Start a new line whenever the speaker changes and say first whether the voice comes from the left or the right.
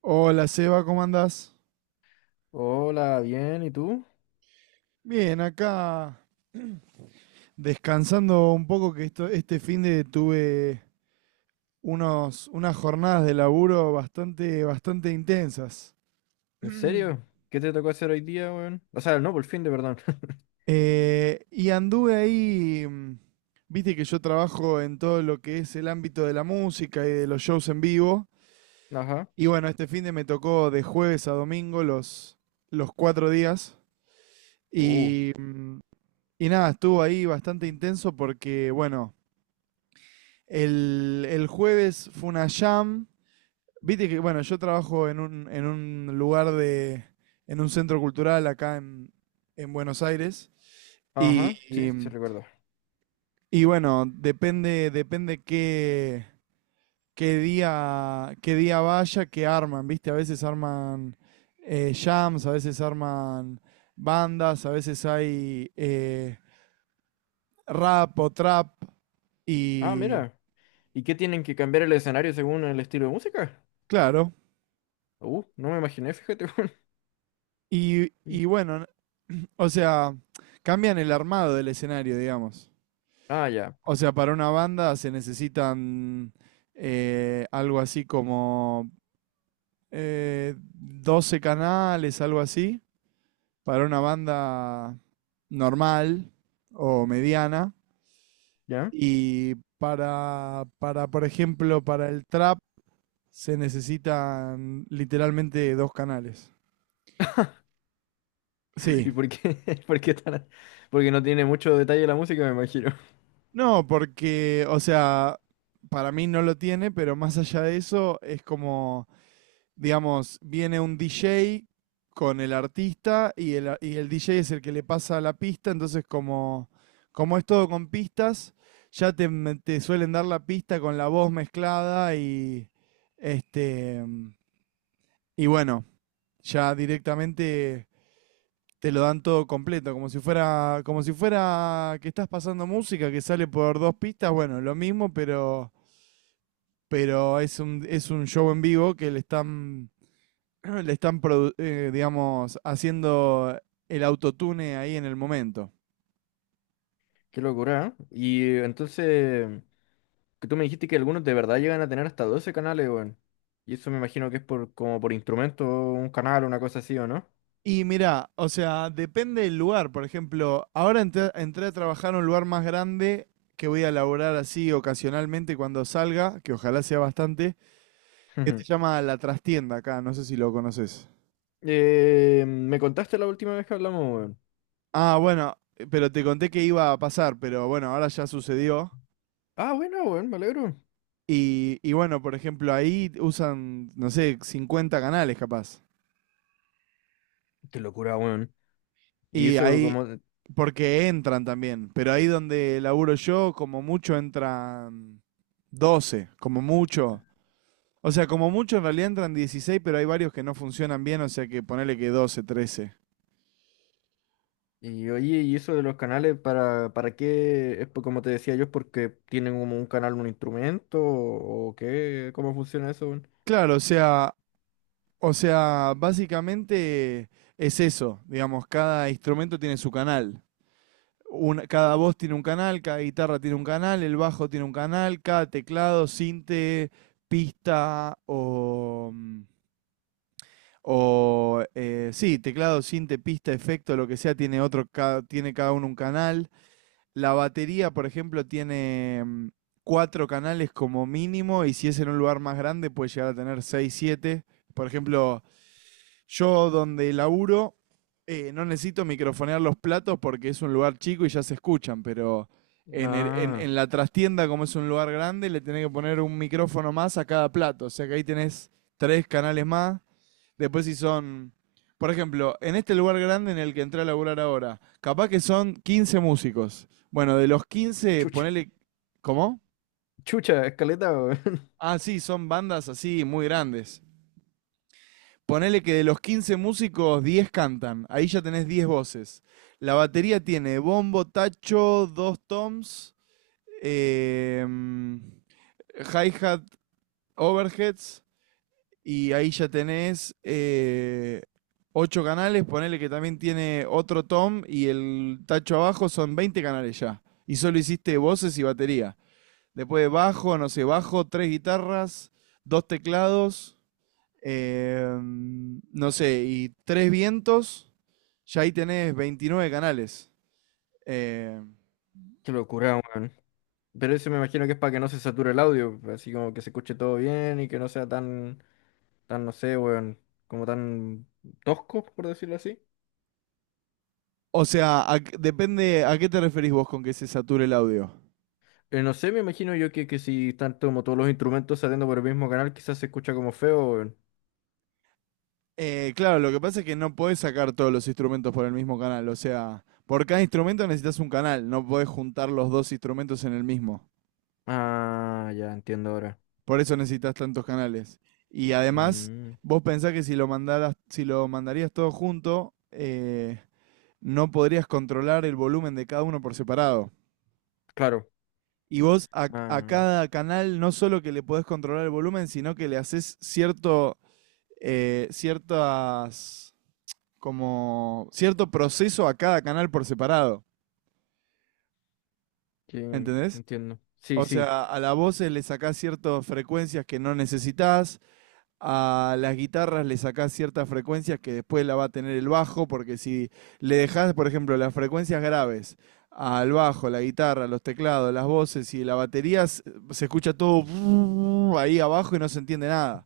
right: Hola Seba, ¿cómo andás?
left: Hola, bien, ¿y tú?
right: Bien, acá descansando un poco que este fin de tuve unas jornadas de laburo bastante, bastante intensas.
left: ¿En serio? ¿Qué te tocó hacer hoy día, weón? O sea, no, por fin de perdón.
right: Y anduve ahí, viste que yo trabajo en todo lo que es el ámbito de la música y de los shows en vivo.
left: Ajá.
right: Y bueno, este fin de me tocó de jueves a domingo los 4 días.
left: Uh.
right: Y, y nada, estuvo ahí bastante intenso porque, bueno, el jueves fue una jam. Viste que, bueno, yo trabajo en un centro cultural acá en Buenos Aires. Y,
left: Ajá, sí,
right: y,
left: sí recuerdo.
right: y bueno, depende qué día vaya, que arman, ¿viste? A veces arman jams, a veces arman bandas, a veces hay rap o trap.
left: Ah,
right: Y
left: mira. ¿Y qué tienen que cambiar el escenario según el estilo de música?
right: claro,
left: No me imaginé, fíjate, weón. Mm.
right: y bueno, o sea, cambian el armado del escenario, digamos.
left: Ah, ya.
right: O sea, para una banda se necesitan algo así como 12 canales, algo así, para una banda normal o mediana.
left: ¿Ya?
right: Y por ejemplo, para el trap se necesitan literalmente dos canales. Sí.
left: ¿Y por qué? ¿Por qué tan... Porque no tiene mucho detalle la música, me imagino.
right: No, porque, o sea, para mí no lo tiene, pero más allá de eso es como... digamos, viene un DJ con el artista y el DJ es el que le pasa la pista, entonces como es todo con pistas, ya te suelen dar la pista con la voz mezclada y este y bueno, ya directamente te lo dan todo completo, como si fuera que estás pasando música que sale por dos pistas, bueno, lo mismo, pero es un, show en vivo que le están, digamos, haciendo el autotune ahí en el momento.
left: Qué locura, ¿eh? Y entonces, que tú me dijiste que algunos de verdad llegan a tener hasta 12 canales, weón. Y eso me imagino que es por como por instrumento, un canal, una cosa así, ¿o no?
right: Y mirá, o sea, depende del lugar. Por ejemplo, ahora entré a trabajar a un lugar más grande que voy a laburar así ocasionalmente cuando salga, que ojalá sea bastante, que se llama La Trastienda acá, no sé si lo conoces.
left: Me contaste la última vez que hablamos, weón.
right: Ah, bueno, pero te conté que iba a pasar, pero bueno, ahora ya sucedió.
left: Ah, bueno, weón, me alegro.
right: Y bueno, por ejemplo, ahí usan, no sé, 50 canales capaz.
left: Qué locura, weón. Y
right: Y
left: eso
right: ahí,
left: como...
right: porque entran también, pero ahí donde laburo yo, como mucho entran 12, como mucho. O sea, como mucho en realidad entran 16, pero hay varios que no funcionan bien, o sea que ponele que 12, 13.
left: Y oye, y eso de los canales, para qué? Es por- como te decía yo, es porque tienen como un canal, un instrumento, o qué, ¿cómo funciona eso, weón?
right: Claro, o sea, básicamente es eso, digamos, cada instrumento tiene su canal. Cada voz tiene un canal, cada guitarra tiene un canal, el bajo tiene un canal, cada teclado, sinte, pista o teclado, sinte, pista, efecto, lo que sea, tiene tiene cada uno un canal. La batería, por ejemplo, tiene cuatro canales como mínimo y si es en un lugar más grande puede llegar a tener seis, siete. Por ejemplo, yo donde laburo no necesito microfonear los platos porque es un lugar chico y ya se escuchan, pero
left: Ah,
right: en la trastienda, como es un lugar grande, le tenés que poner un micrófono más a cada plato. O sea que ahí tenés tres canales más. Después si son, por ejemplo, en este lugar grande en el que entré a laburar ahora, capaz que son 15 músicos. Bueno, de los 15
left: chucha,
right: ponele... ¿Cómo?
left: chucha, escaleta, weón.
right: Ah, sí, son bandas así muy grandes. Ponele que de los 15 músicos, 10 cantan. Ahí ya tenés 10 voces. La batería tiene bombo, tacho, dos toms, eh, hi-hat, overheads. Y ahí ya tenés 8 canales. Ponele que también tiene otro tom y el tacho abajo. Son 20 canales ya. Y solo hiciste voces y batería. Después bajo, no sé, bajo, tres guitarras, dos teclados no sé, y Tres Vientos, ya ahí tenés 29 canales. Eh,
left: Qué locura, weón. Pero eso me imagino que es para que no se sature el audio, así como que se escuche todo bien y que no sea tan, no sé, weón, como tan tosco, por decirlo así.
right: o sea, a depende a qué te referís vos con que se sature el audio.
left: No sé, me imagino yo que si están como todos los instrumentos saliendo por el mismo canal, quizás se escucha como feo, weón.
right: Claro, lo que pasa es que no podés sacar todos los instrumentos por el mismo canal. O sea, por cada instrumento necesitas un canal, no podés juntar los dos instrumentos en el mismo.
left: Ah, ya entiendo ahora.
right: Por eso necesitas tantos canales. Y además,
left: Mm,
right: vos pensás que si lo mandaras, si lo mandarías todo junto, no podrías controlar el volumen de cada uno por separado.
left: claro.
right: Y vos a
left: Ah,
right: cada canal no solo que le podés controlar el volumen, sino que le haces cierto, ciertas, como, cierto proceso a cada canal por separado,
left: sí,
right: ¿entendés?
left: entiendo. Sí,
right: O
left: sí,
right: sea, a la voz le sacás ciertas frecuencias que no necesitas a las guitarras le sacás ciertas frecuencias que después la va a tener el bajo, porque si le dejás, por ejemplo, las frecuencias graves al bajo, la guitarra, los teclados, las voces y la batería, se escucha todo ahí abajo y no se entiende nada.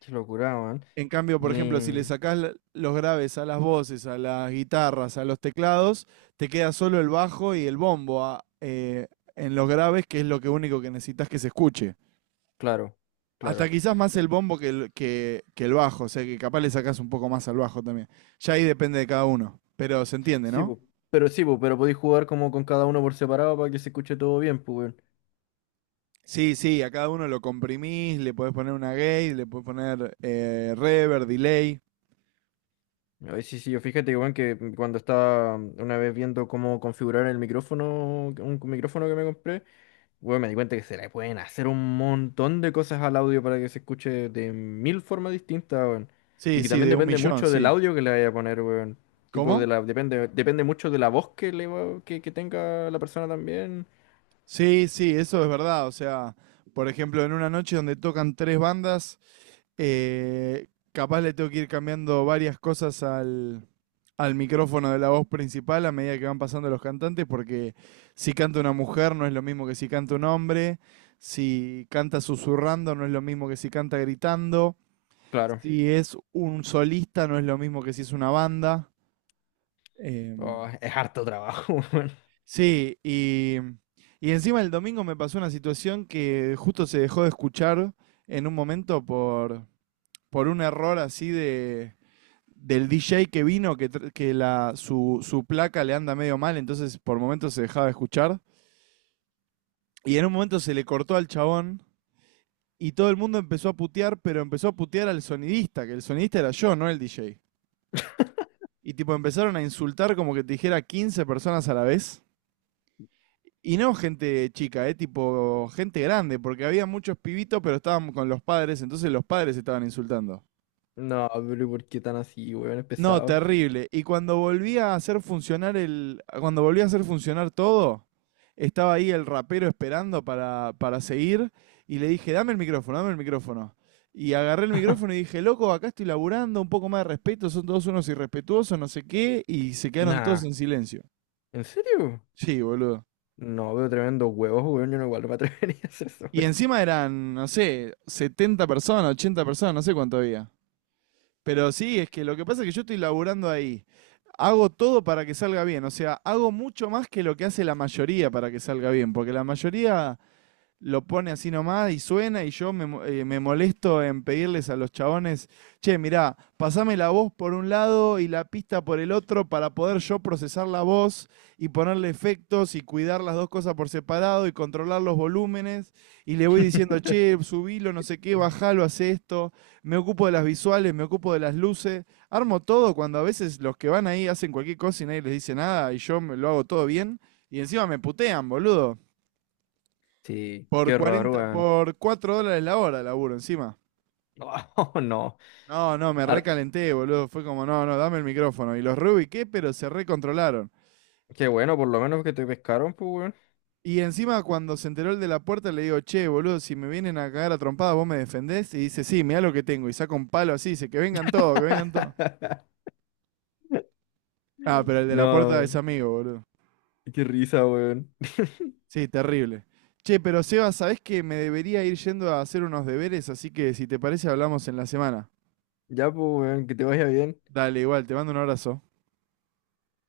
left: qué locura, weón.
right: En cambio, por
left: Y
right: ejemplo, si le sacás los graves a las voces, a las guitarras, a los teclados, te queda solo el bajo y el bombo en los graves, que es lo que único que necesitas que se escuche.
left: claro,
right: Hasta
left: claro.
right: quizás más el bombo que el bajo, o sea que capaz le sacás un poco más al bajo también. Ya ahí depende de cada uno, pero se entiende,
left: Sí,
right: ¿no?
left: po, sí, po, pero podéis jugar como con cada uno por separado para que se escuche todo bien, pues.
right: Sí, sí, a cada uno lo comprimís, le podés poner una gate, le podés poner reverb, delay.
left: Ay, sí, sí, yo fíjate que, bueno, que cuando estaba una vez viendo cómo configurar el micrófono, un micrófono que me compré, bueno, me di cuenta que se le pueden hacer un montón de cosas al audio para que se escuche de mil formas distintas, weón. Y
right: Sí,
left: que
right: sí,
left: también
right: de un
left: depende
right: millón,
left: mucho del
right: sí.
left: audio que le vaya a poner, weón. Tipo
right: ¿Cómo?
left: de la, depende mucho de la voz que le va- que tenga la persona también.
right: Sí, sí, eso es verdad. O sea, por ejemplo, en una noche donde tocan tres bandas, capaz le tengo que ir cambiando varias cosas al, al micrófono de la voz principal a medida que van pasando los cantantes, porque si canta una mujer no es lo mismo que si canta un hombre, si canta susurrando no es lo mismo que si canta gritando,
left: Claro.
right: si es un solista no es lo mismo que si es una banda. Em,
left: Oh, es harto trabajo, weón.
right: sí, y encima el domingo me pasó una situación que justo se dejó de escuchar en un momento por un error así de del DJ que vino, que su placa le anda medio mal, entonces por momentos se dejaba de escuchar. Y en un momento se le cortó al chabón y todo el mundo empezó a putear, pero empezó a putear al sonidista, que el sonidista era yo, no el DJ. Y tipo empezaron a insultar como que te dijera 15 personas a la vez. Y no gente chica, tipo gente grande, porque había muchos pibitos, pero estaban con los padres, entonces los padres estaban insultando.
left: No, pero ¿por qué tan así, weón? Es
right: No,
left: pesado.
right: terrible. Y cuando volví a hacer funcionar el, cuando volví a hacer funcionar todo, estaba ahí el rapero esperando para seguir y le dije, dame el micrófono, dame el micrófono. Y agarré el micrófono y dije, loco, acá estoy laburando, un poco más de respeto, son todos unos irrespetuosos, no sé qué, y se quedaron todos
left: Nah.
right: en silencio.
left: ¿En serio?
right: Sí, boludo.
left: No, veo tremendo huevos, weón. Yo no igual no me atrevería a hacer eso,
right: Y
left: weón.
right: encima eran, no sé, 70 personas, 80 personas, no sé cuánto había. Pero sí, es que lo que pasa es que yo estoy laburando ahí. Hago todo para que salga bien, o sea, hago mucho más que lo que hace la mayoría para que salga bien, porque la mayoría lo pone así nomás y suena y yo me, me molesto en pedirles a los chabones, che, mirá, pasame la voz por un lado y la pista por el otro para poder yo procesar la voz y ponerle efectos y cuidar las dos cosas por separado y controlar los volúmenes y le voy diciendo, che, subilo, no sé qué, bajalo, hace esto, me ocupo de las visuales, me ocupo de las luces, armo todo cuando a veces los que van ahí hacen cualquier cosa y nadie les dice nada y yo me lo hago todo bien y encima me putean, boludo.
left: Sí,
right: Por
left: qué horror,
right: 40
left: weón.
right: por 4 dólares la hora laburo encima.
left: Oh, no.
right: No, no, me
left: Ar-
right: recalenté, boludo. Fue como, no, no, dame el micrófono. Y los reubiqué, pero se recontrolaron.
left: qué bueno, por lo menos que te pescaron, pues, weón.
right: Y encima cuando se enteró el de la puerta le digo, che, boludo, si me vienen a cagar a trompada, vos me defendés. Y dice, sí, mirá lo que tengo. Y saca un palo así, dice, que vengan todos, que vengan todos. Ah, pero el de la puerta es
left: No,
right: amigo, boludo.
left: qué risa, weón.
right: Sí, terrible. Che, pero Seba, ¿sabés que me debería ir yendo a hacer unos deberes? Así que si te parece hablamos en la semana.
left: Ya, pues, weón, que te vaya bien.
right: Dale, igual, te mando un abrazo.